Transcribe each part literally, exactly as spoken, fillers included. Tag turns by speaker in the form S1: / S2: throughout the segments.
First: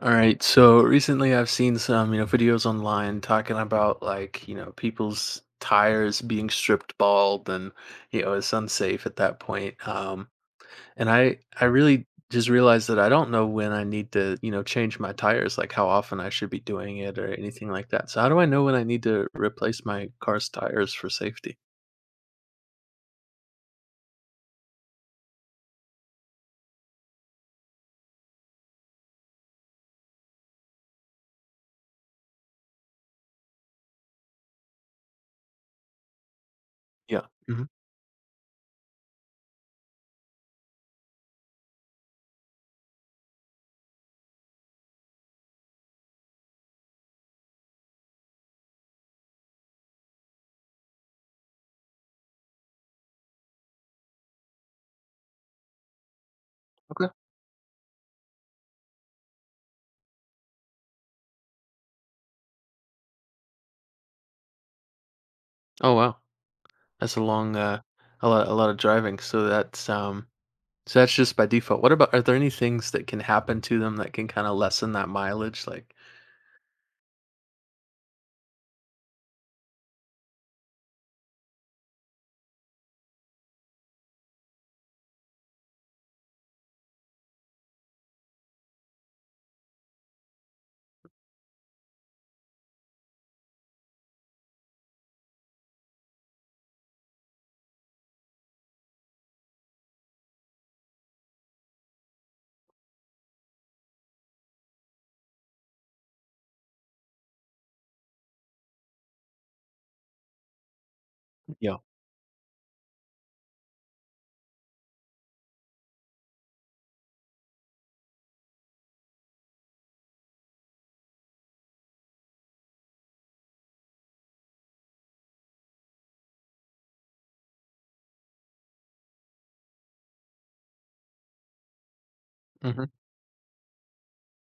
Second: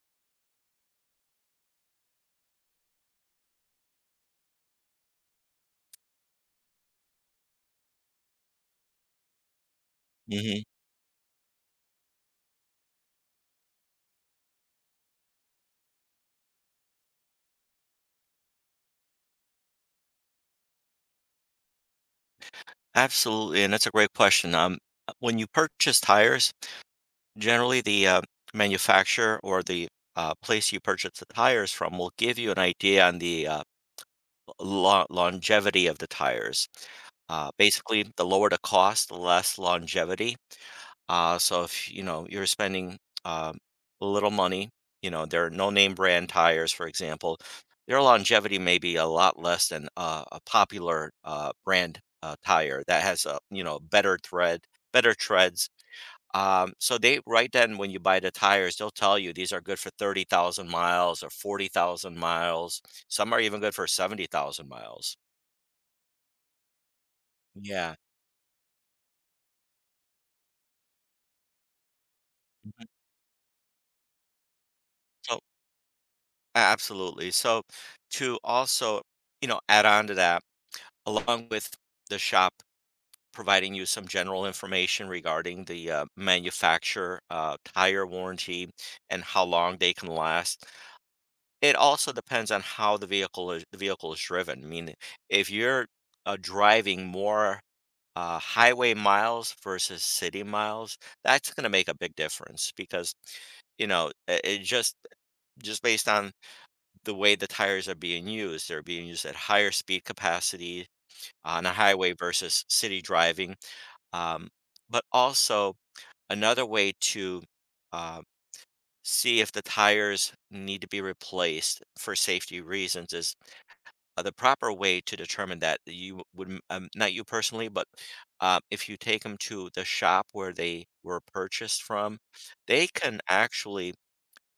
S1: All right, so recently I've seen some, you know, videos online talking about like, you know, people's tires being stripped bald and, you know, it's unsafe at that point. Um,
S2: Mhm.
S1: and I I really just realized that I don't know when I need to, you know, change my tires, like how often I should be doing it or anything like that. So how do I know when I need to replace my car's tires for safety?
S2: Absolutely, and that's a great question. Um, uh, when you purchase tires, generally the uh, manufacturer or the uh, place you purchase the tires from will give you an idea on the uh, lo- longevity of the tires.
S1: Yeah.
S2: Uh,
S1: Hmm.
S2: basically, the lower the cost, the less longevity. Uh, so if you know you're spending um, a little money, you know there are no name brand tires, for example. Their longevity may be a lot less than uh, a popular uh, brand uh, tire that has a you know better thread, better treads. Um, so
S1: Okay.
S2: they right then when you buy the tires, they'll tell you these are good for thirty thousand miles or forty thousand miles. Some are even good for seventy thousand miles.
S1: Oh wow, that's a long, uh,
S2: Yeah.
S1: a lot, a lot of driving. So that's um, So that's just by default. What about are there any
S2: Mhm.
S1: things that can happen to them that can kinda lessen that
S2: So
S1: mileage? Like.
S2: a- absolutely. So to also you know add on to that along with the shop providing you some general information regarding the uh, manufacturer, uh, tire warranty, and how long they can last. It also depends on how the vehicle is, the vehicle is driven. I mean, if you're uh, driving more uh, highway miles versus city miles, that's going to make a big difference because you know it, it just just based on the way the tires are being used, they're being used at higher speed capacity uh, on a
S1: Yeah.
S2: highway versus city driving. Um, but also, another way to uh, see if the tires need to be replaced for safety reasons is, uh, the proper way to determine that you would, m- um, not you personally, but uh, if you take them to the shop where they were purchased from, they
S1: Mhm.
S2: can actually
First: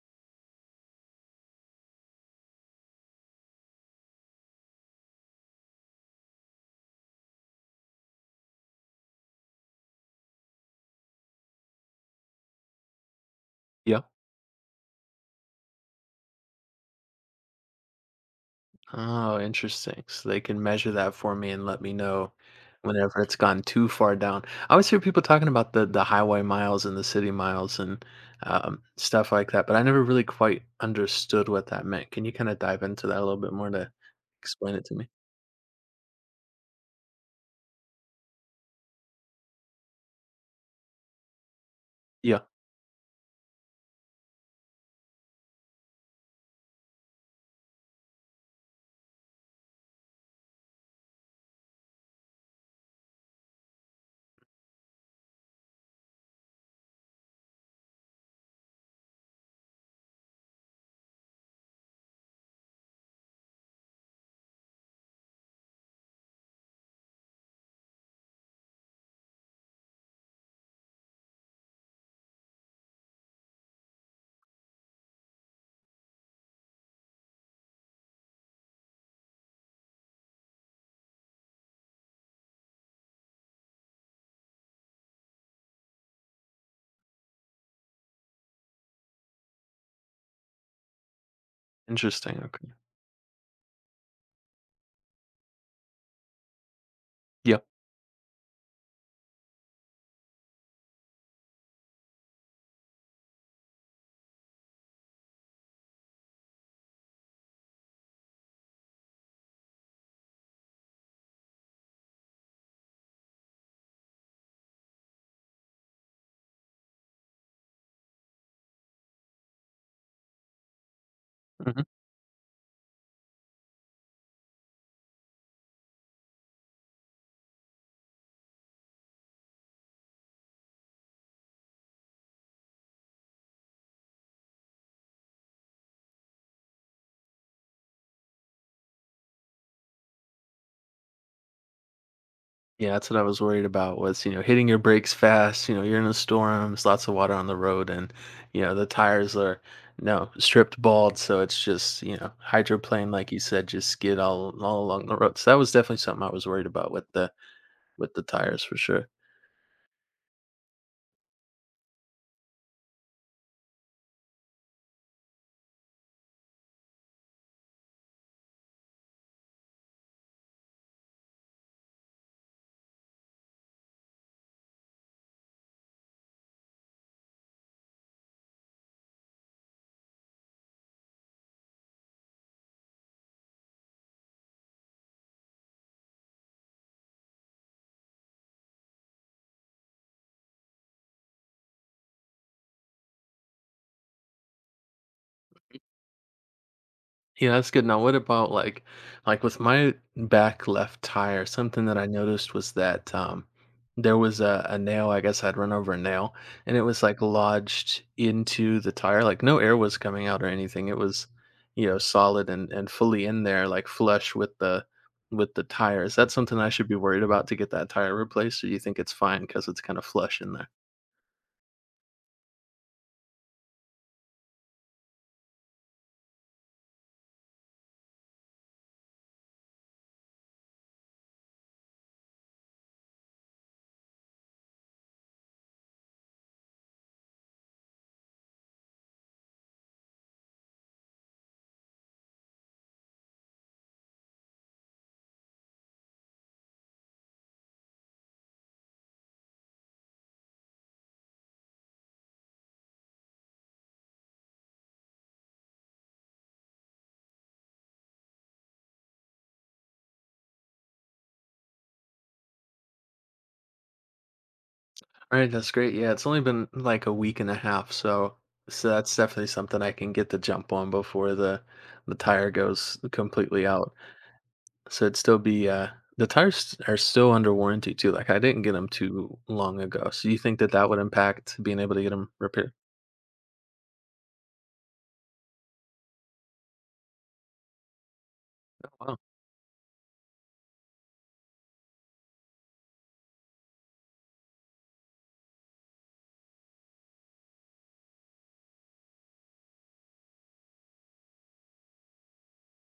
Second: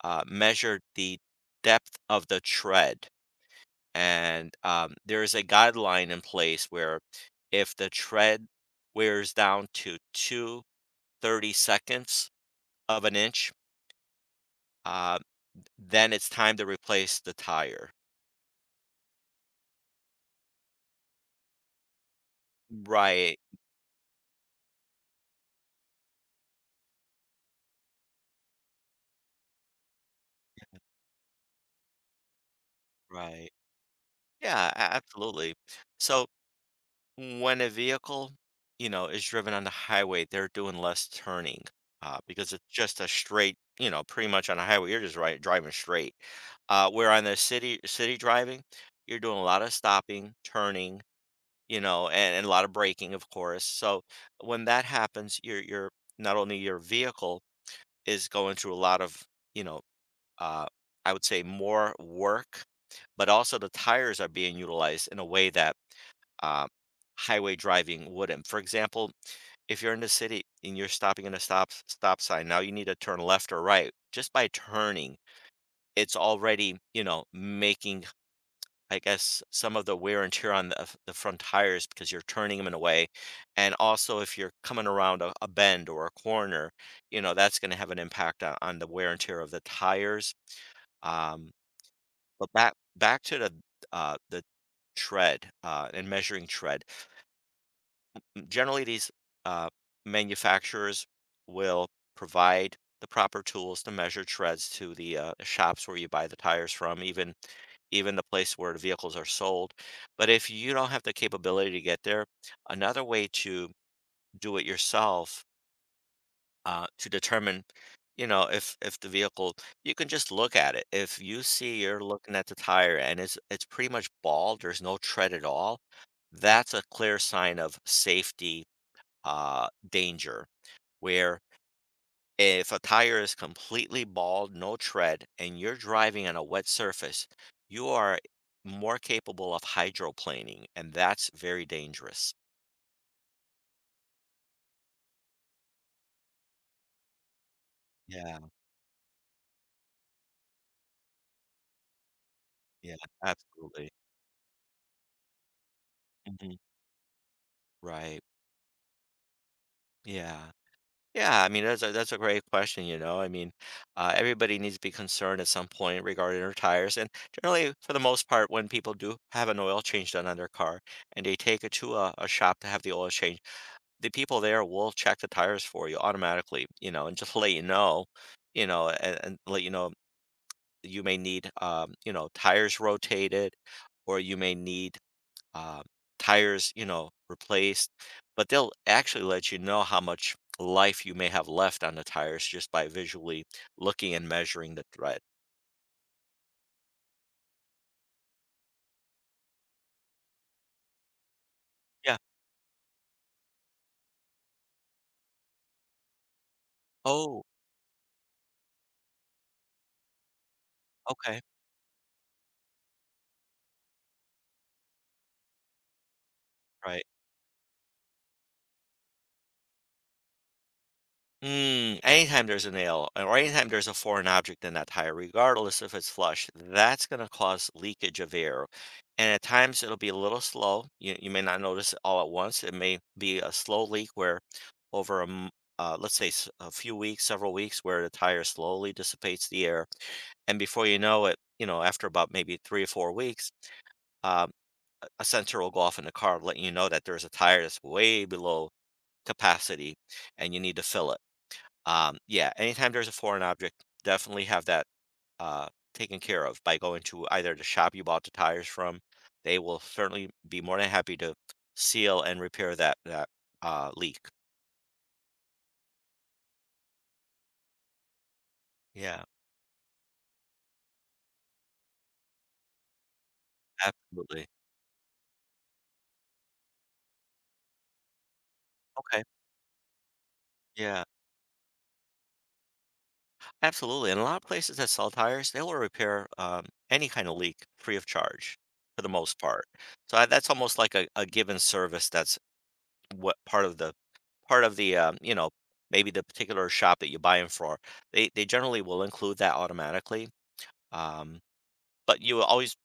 S2: uh, measure the depth of the tread, and um, there is a guideline in place where if the tread wears down to two thirty seconds of an inch,
S1: Yeah.
S2: uh, then it's time to replace the tire.
S1: Oh, interesting. So they can measure that for me and let me know whenever it's
S2: Right,
S1: gone too far down. I always hear people talking about the the highway miles and the city miles and, um, stuff like that, but I never really quite understood what that meant. Can you kinda dive into that a little
S2: right.
S1: bit more to
S2: Yeah,
S1: explain it to
S2: a-
S1: me?
S2: absolutely. So when a vehicle, you know, is driven on the highway, they're doing less turning uh,
S1: Yeah.
S2: because it's just a straight, you know, pretty much on a highway, you're just right driving straight. Uh, where on the city city driving, you're doing a lot of stopping, turning, you know, and, and a lot of braking, of course. So when that happens, your your not only your vehicle is going through a lot of, you know, uh, I would say more work, but also the tires are being utilized in a way that uh, highway driving wouldn't. For example, if you're in the city and you're stopping at a stop stop sign, now you need to turn left or right. Just by turning, it's already you know making I guess some of the wear and tear on the f- the front tires because you're turning them in a way, and also if you're coming around a, a bend or a corner, you know that's going to have an impact on, on the wear and tear of the tires. Um,
S1: Interesting,
S2: but
S1: okay.
S2: back back to the uh, the tread uh, and measuring tread,
S1: Yeah.
S2: generally these uh, manufacturers will provide the proper tools to measure treads to the uh, shops where you buy the tires from, even even the place where the vehicles are sold. But if you don't have the capability to get there, another way to do it yourself, uh, to determine you know if if the vehicle, you can just look at it. If you see
S1: Mhm.
S2: you're looking at the tire and it's it's pretty much bald, there's no tread at all, that's a clear sign of safety uh, danger, where if a tire is completely bald, no tread, and you're driving on a wet surface, you are more capable of hydroplaning, and that's very dangerous.
S1: Yeah, that's what I was worried about was, you know, hitting your brakes fast, you know, you're in a storm, there's lots of water on the road and,
S2: Yeah,
S1: you know, the tires are, no, stripped bald, so it's just, you know,
S2: yeah,
S1: hydroplane, like you said, just
S2: absolutely.
S1: skid all all along the road. So that was definitely something I was
S2: Mhm.
S1: worried about with the with
S2: Right.
S1: the tires for sure.
S2: Yeah. Yeah, I mean that's a that's a great question, you know. I mean, uh, everybody needs to be concerned at some point regarding their tires, and generally, for the most part, when people do have an oil change done on their car and they take it to a, a shop to have the oil change, the people there will check the tires for you automatically, you know, and just let you know, you know, and, and let you know you may need, um, you know, tires rotated, or you may need um, tires, you know, replaced. But they'll actually let you know how much life you may have left on the tires just by visually looking and measuring the tread.
S1: Yeah, that's good. Now, what about like, like with my back left tire, something that I
S2: Yeah.
S1: noticed was that um, there was a, a nail. I guess I'd run over a nail, and it was like
S2: Oh,
S1: lodged into the tire. Like no air was coming out or anything. It was,
S2: okay.
S1: you know, solid and and fully in there, like flush with the with the tire. Is that something I should be
S2: Right.
S1: worried about to get that tire replaced, or do you think it's fine because it's kind of flush in there?
S2: Mm, anytime there's a nail uh, or anytime there's a foreign object in that tire, regardless if it's flush, that's going to cause leakage of air. And at times it'll be a little slow. You, you may not notice it all at once. It may be a slow leak where over a, m- uh, let's say s- a few weeks, several weeks, where the tire slowly dissipates the air. And before you know it, you know, after about maybe three or four weeks, um, a a sensor will go off in the car letting you know that there's a tire that's way below capacity and you need to fill it. Um, yeah, anytime there's a foreign object, definitely have that uh, taken care of by going to either the shop you bought the tires from. They will certainly be more than happy to seal and repair that that uh, leak.
S1: Alright, that's great, yeah, it's only been, like, a week and a half, so so that's
S2: Yeah,
S1: definitely something I can get the jump on before the the tire goes completely out.
S2: absolutely.
S1: So it'd still be, uh the tires are still under warranty too, like, I didn't get get them
S2: Okay.
S1: too long ago, so you think that that would
S2: Yeah,
S1: impact being able to get them repaired?
S2: absolutely. And a lot of places that sell tires, they will repair um, any kind of leak free of charge for the
S1: Wow.
S2: most part. So I, that's almost like a, a given service that's what part of the part of the um, you know, maybe the particular shop that you buy them for, they they generally will include that automatically. um, but you always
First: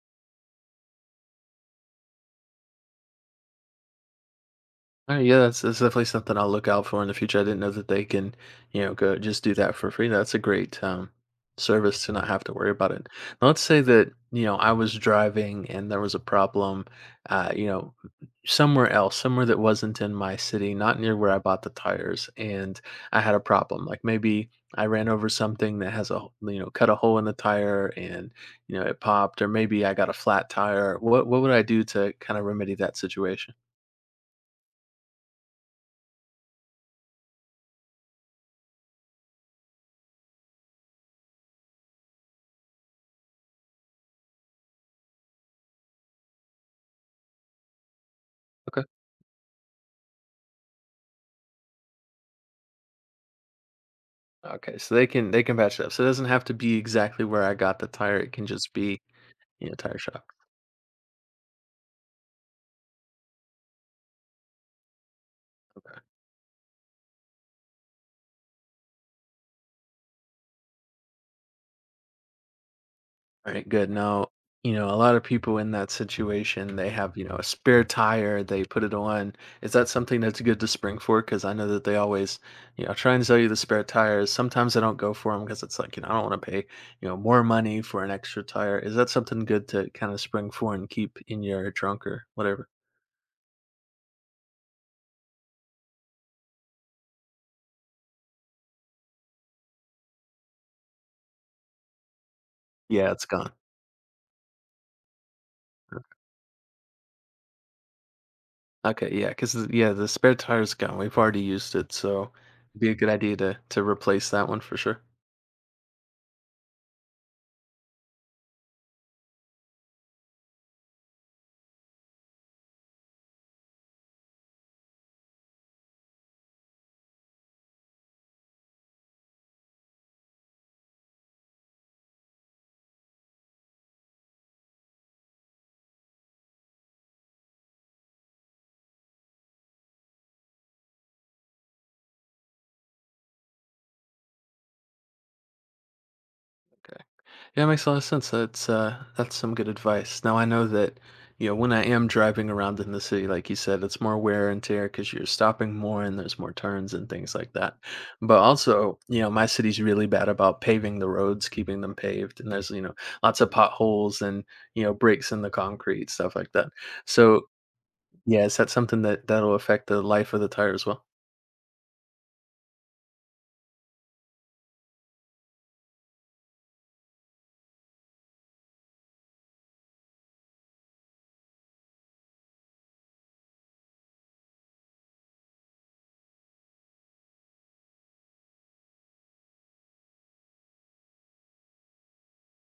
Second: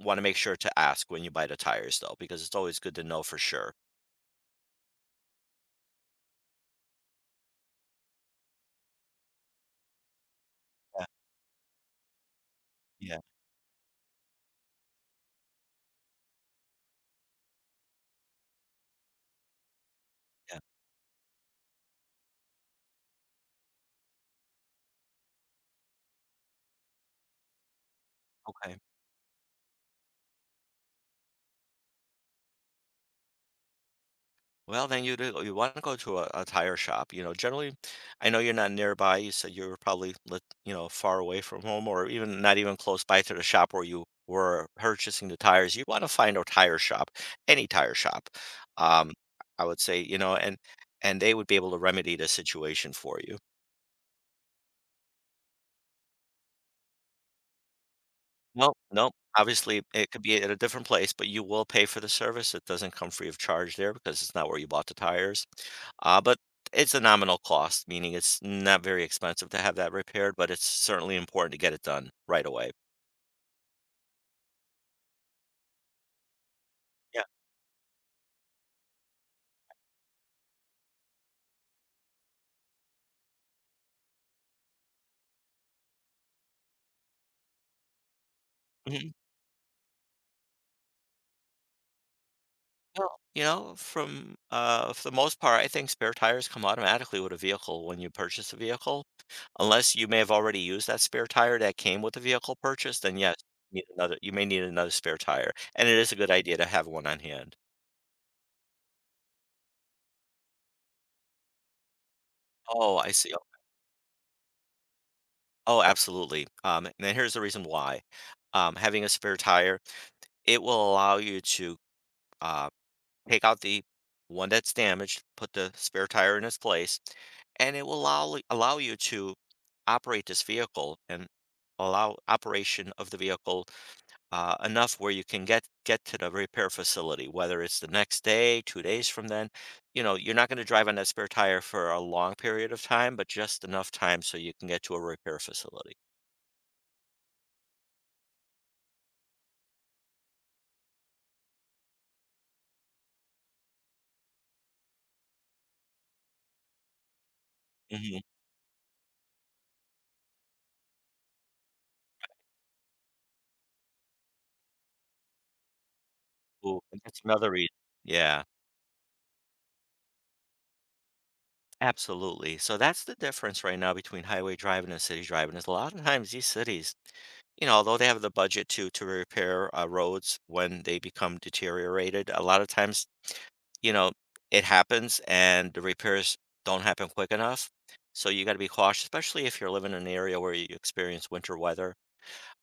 S2: want to make sure to ask when you buy the tires, though, because it's always good to know for sure.
S1: All right, yeah, that's, that's definitely something I'll look out for in the future. I didn't know that they can, you know, go just do that for free. That's a great
S2: Yeah,
S1: um, service to not have to worry about it.
S2: yeah,
S1: Now, let's say that you know I was driving and there was a problem, uh, you know, somewhere else, somewhere that wasn't in my
S2: yeah,
S1: city, not near where I bought the tires, and I had a problem. Like maybe I ran over something that has a, h- you know, cut a hole in the tire and
S2: okay.
S1: you know it popped, or maybe I got a flat tire. What what would I do to kind of remedy that situation?
S2: Well, then you'd uh, you want to go to a, a tire shop. You know, generally, I know you're not nearby. You said you were probably, lit- you know, far away from home, or even not even close by to the shop where you were purchasing the tires. You want to find a tire shop, any tire shop.
S1: Okay.
S2: Um, I would say, you know, and and they would be able to remedy the situation for you.
S1: Okay, so they can they can match it up. So it doesn't have to be exactly where I got the tire. It can
S2: No,
S1: just be,
S2: no,
S1: you know,
S2: obviously
S1: tire
S2: it could
S1: shop.
S2: be at a different place, but you will pay for the service. It doesn't come free of charge there because it's not where you bought the tires. Uh, but it's a nominal cost, meaning it's not very expensive to have that repaired, but it's certainly important to get it done right away.
S1: All right, good. Now, you know, a lot of people in that situation, they have,
S2: Yeah.
S1: you know, a spare tire, they put it on. Is that something that's good to spring for? Because I know that they always, you know, try and sell you the spare tires. Sometimes I don't go for them because it's like, you know, I don't want to pay, you know, more money for an extra tire. Is that
S2: Mhm.
S1: something good to kind of spring for and keep in your trunk or whatever?
S2: Well, you know, from uh, for the most part, I think spare tires come automatically with a vehicle when you purchase a vehicle, unless you may have already used that spare tire that came with the vehicle purchase.
S1: Yeah,
S2: Then
S1: it's
S2: yes,
S1: gone.
S2: you need another. You may need another spare tire, and it is a good idea to have one on hand.
S1: Okay, yeah, cause yeah, the spare tire's gone, we've already used it, so it'd be a
S2: Oh,
S1: good
S2: I see.
S1: idea to to replace that one for sure.
S2: Oh, absolutely. Um, and then here's the reason why. Um, having a spare tire, it will allow you to uh, take out the one that's damaged, put the spare tire in its place, and it will allow allow you to operate this vehicle and allow operation of the vehicle uh, enough where you can get get to the repair facility, whether it's the next day, two days from then. You know, you're not going to drive on that spare tire for a long period of time, but just enough time so you can get to a repair facility.
S1: Yeah, makes a lot of sense, that's, uh, that's some good advice. Now I know that, you know, when I am driving around in the city, like you said, it's more wear and tear because 'cause you're stopping more and there's more turns and things like that.
S2: Hmm.
S1: But also, you know, my city's really bad about paving the roads, keeping them paved, and there's, you know, lots of potholes and, you know, breaks in the concrete, stuff like that.
S2: Ooh, and that's
S1: So,
S2: another reason. Yeah.
S1: yeah, is that something that that'll affect the life of the tire as well?
S2: Absolutely. So that's the difference right now between highway driving and city driving is a lot of times these cities, you know, although they have the budget to to repair uh, roads when they become deteriorated, a lot of times, you know, it happens and the repairs don't happen quick enough. So you got to be cautious, especially if you're living in an area where you experience winter weather.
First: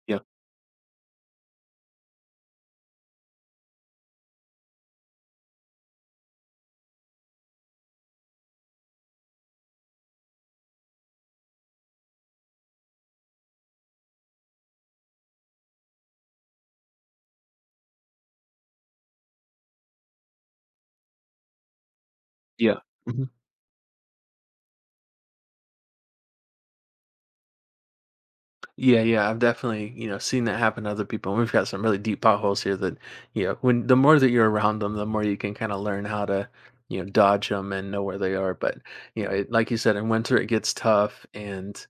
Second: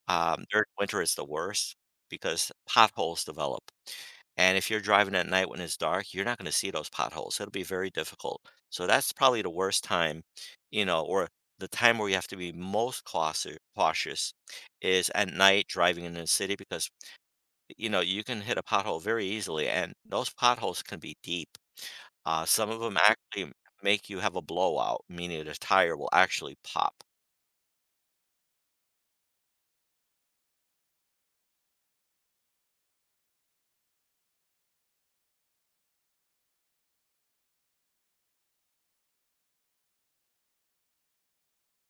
S1: Yeah.
S2: um, During winter, it's the worst because potholes develop. And if you're driving at night when it's dark, you're not going to see those potholes. It'll be very difficult. So that's probably the worst time, you know, or the time where you have to be most cauti- cautious is at night driving in the city because, you know, you can hit a pothole very easily and those potholes can be deep. Uh, some
S1: Yeah.
S2: of them
S1: Mhm.
S2: actually make you have a blowout, meaning the tire will actually pop.
S1: Yeah, yeah, I've definitely, you know, seen that happen to other people, and we've got some really deep potholes here that, you know, when the more that you're around them, the more you can kinda learn how to, you know, dodge them and know where they are, but, you know, it like you said, in winter, it gets tough, and,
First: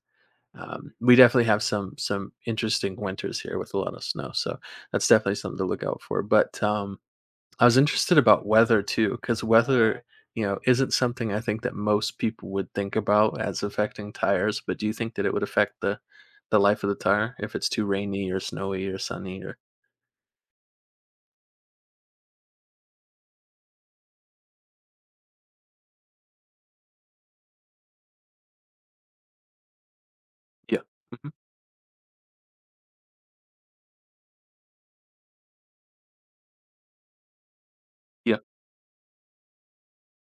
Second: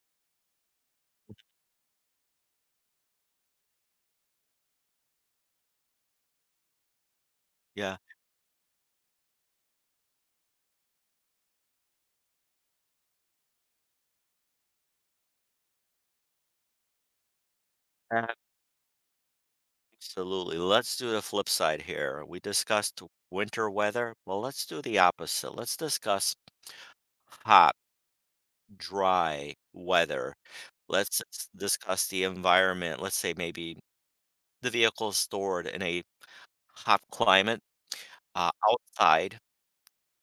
S1: um, we definitely have some some interesting winters here with a lot of snow, so that's definitely something to look out for, but, um I was
S2: Yeah.
S1: interested about weather too, because yeah, weather, you know, isn't something I think that most people would think about as affecting tires. But do you think that it would affect the the life of the tire if it's too rainy or snowy or sunny or.
S2: Absolutely. Let's do the flip side here. We discussed winter weather. Well, let's do the opposite. Let's discuss hot, dry weather.
S1: Yeah.
S2: Let's
S1: Hmm.
S2: s- discuss the environment. Let's say maybe the vehicle is stored in a hot climate
S1: Yeah.
S2: uh, outside.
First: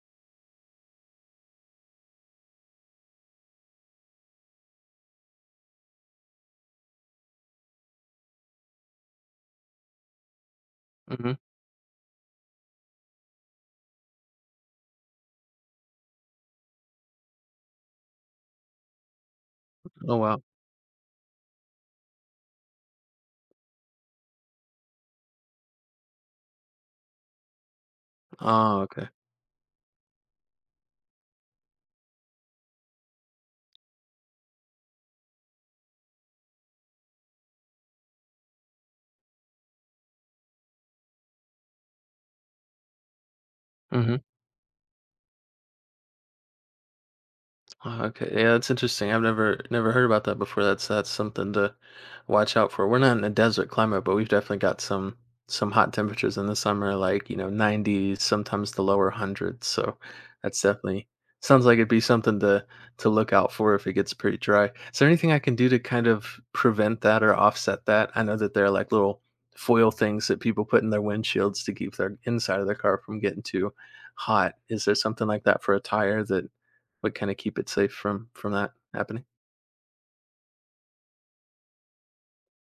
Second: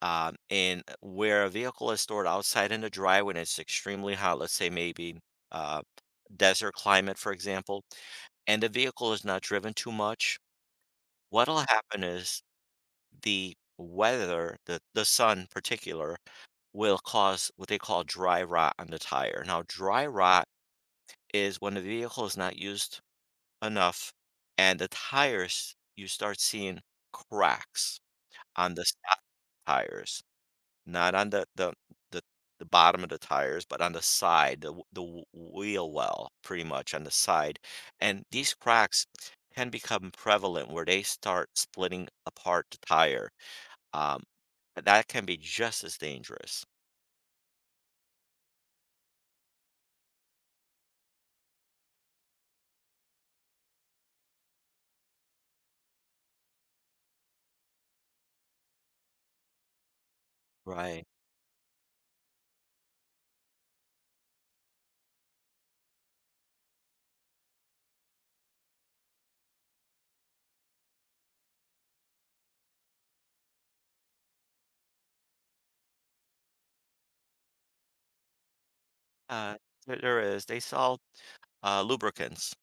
S2: Um, and where a vehicle is stored outside in the dry when it's extremely hot, let's say maybe uh, desert climate, for example, and the vehicle is not driven too much,
S1: Hmm.
S2: what'll happen is the weather, the, the sun in particular, will cause what they call dry rot on the tire. Now, dry
S1: Oh wow.
S2: rot is when the vehicle is not used enough and the tires, you start seeing cracks on
S1: Oh,
S2: the
S1: okay.
S2: side tires, not on the, the, the, the bottom of the tires, but on the side, the, w- the w- wheel well, pretty much on the side. And these cracks can become prevalent where they start splitting apart the tire.
S1: Mhm.
S2: um, that can be just as dangerous.
S1: Oh, okay. Yeah, that's interesting. I've never never heard about that before. That's that's something to watch out for. We're not in a desert climate, but we've definitely got some some hot temperatures in the summer, like, you know, nineties, sometimes the lower hundreds. So that's
S2: Right.
S1: definitely sounds like it'd be something to to look out for if it gets pretty dry. Is there anything I can do to kind of prevent that or offset that? I know that there are like little foil things that people put in their windshields to keep their inside of their car from getting too hot. Is there something like that for a tire that what kinda keep it safe from from that happening?
S2: Uh, there there is. They sell uh, lubricants.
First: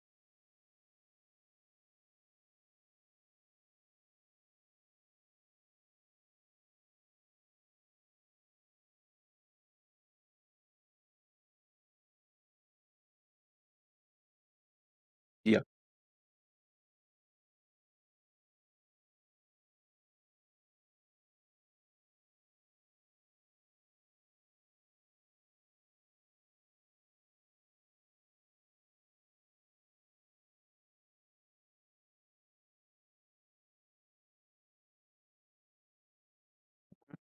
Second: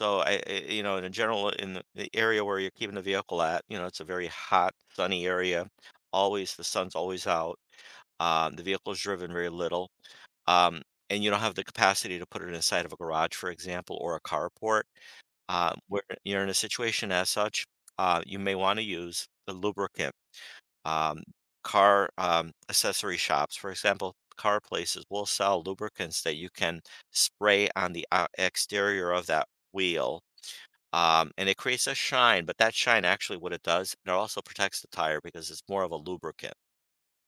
S2: So I, I- you know, in general, in the the area where you're keeping the vehicle at, you know, it's a very hot, sunny area. Always the sun's always out. Um, the vehicle's driven very little, um, and you don't have the capacity to put it inside of a garage, for example, or a carport.
S1: Yeah.
S2: Uh, where you're in a situation as such, uh, you may want to use the lubricant. um, Car um, accessory shops, for example, car places will sell lubricants that you can spray on the ou- exterior of that wheel. Um, and it creates a shine, but that shine actually what it does, and it also protects the tire because it's more of a lubricant.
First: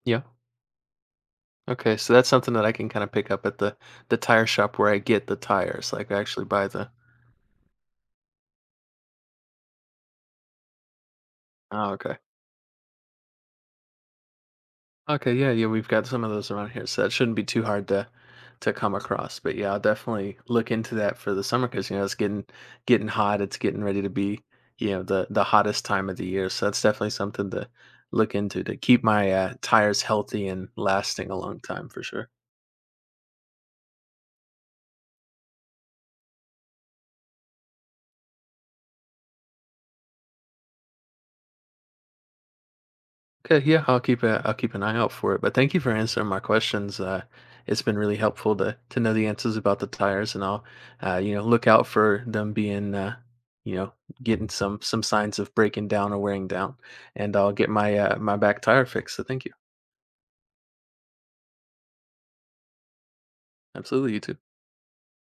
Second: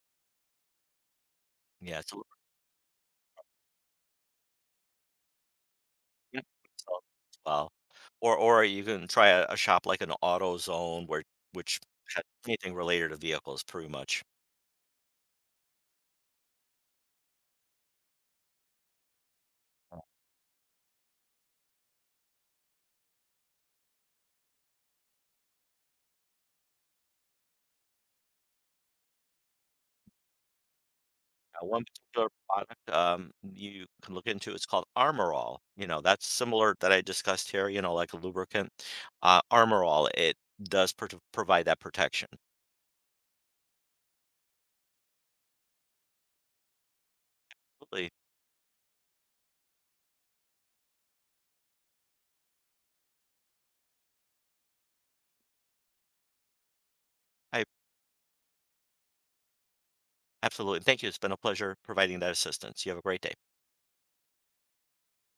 S1: Yeah. Okay,
S2: Yeah, it's
S1: so
S2: a
S1: that's something that I can kinda pick up at the the tire shop where I get the tires, like, I actually
S2: lubricant
S1: buy the.
S2: itself as well. Or or you can try a, a shop like an AutoZone, where which
S1: Oh, okay.
S2: has anything related to vehicles pretty much.
S1: Okay, yeah, yeah, we've got some of those around here, so that shouldn't be too hard to to come across, but, yeah, I'll definitely look into that for the summer because you know, it's getting getting hot, it's getting ready to be, you know, the the hottest time of the year, so that's definitely something to look into to keep my, uh, tires healthy and lasting a long
S2: Uh, one
S1: time for
S2: particular
S1: sure.
S2: product, um, you can look into, it's called Armorall. You know, that's similar that I discussed here, you know, like a lubricant. Uh, Armorall, it does pro provide that protection.
S1: Okay, yeah, I'll keep a I'll keep an eye out for it. But thank you for answering my questions. Uh, it's been
S2: Absolutely.
S1: really helpful to to know the answers about the tires, and I'll uh, you know look out for them being uh, you know getting some some signs of breaking down or wearing down, and I'll
S2: I
S1: get my uh, my back tire fixed. So thank you.
S2: absolutely. Thank you. It's been a pleasure providing that assistance. You have a great day.
S1: Absolutely, you too.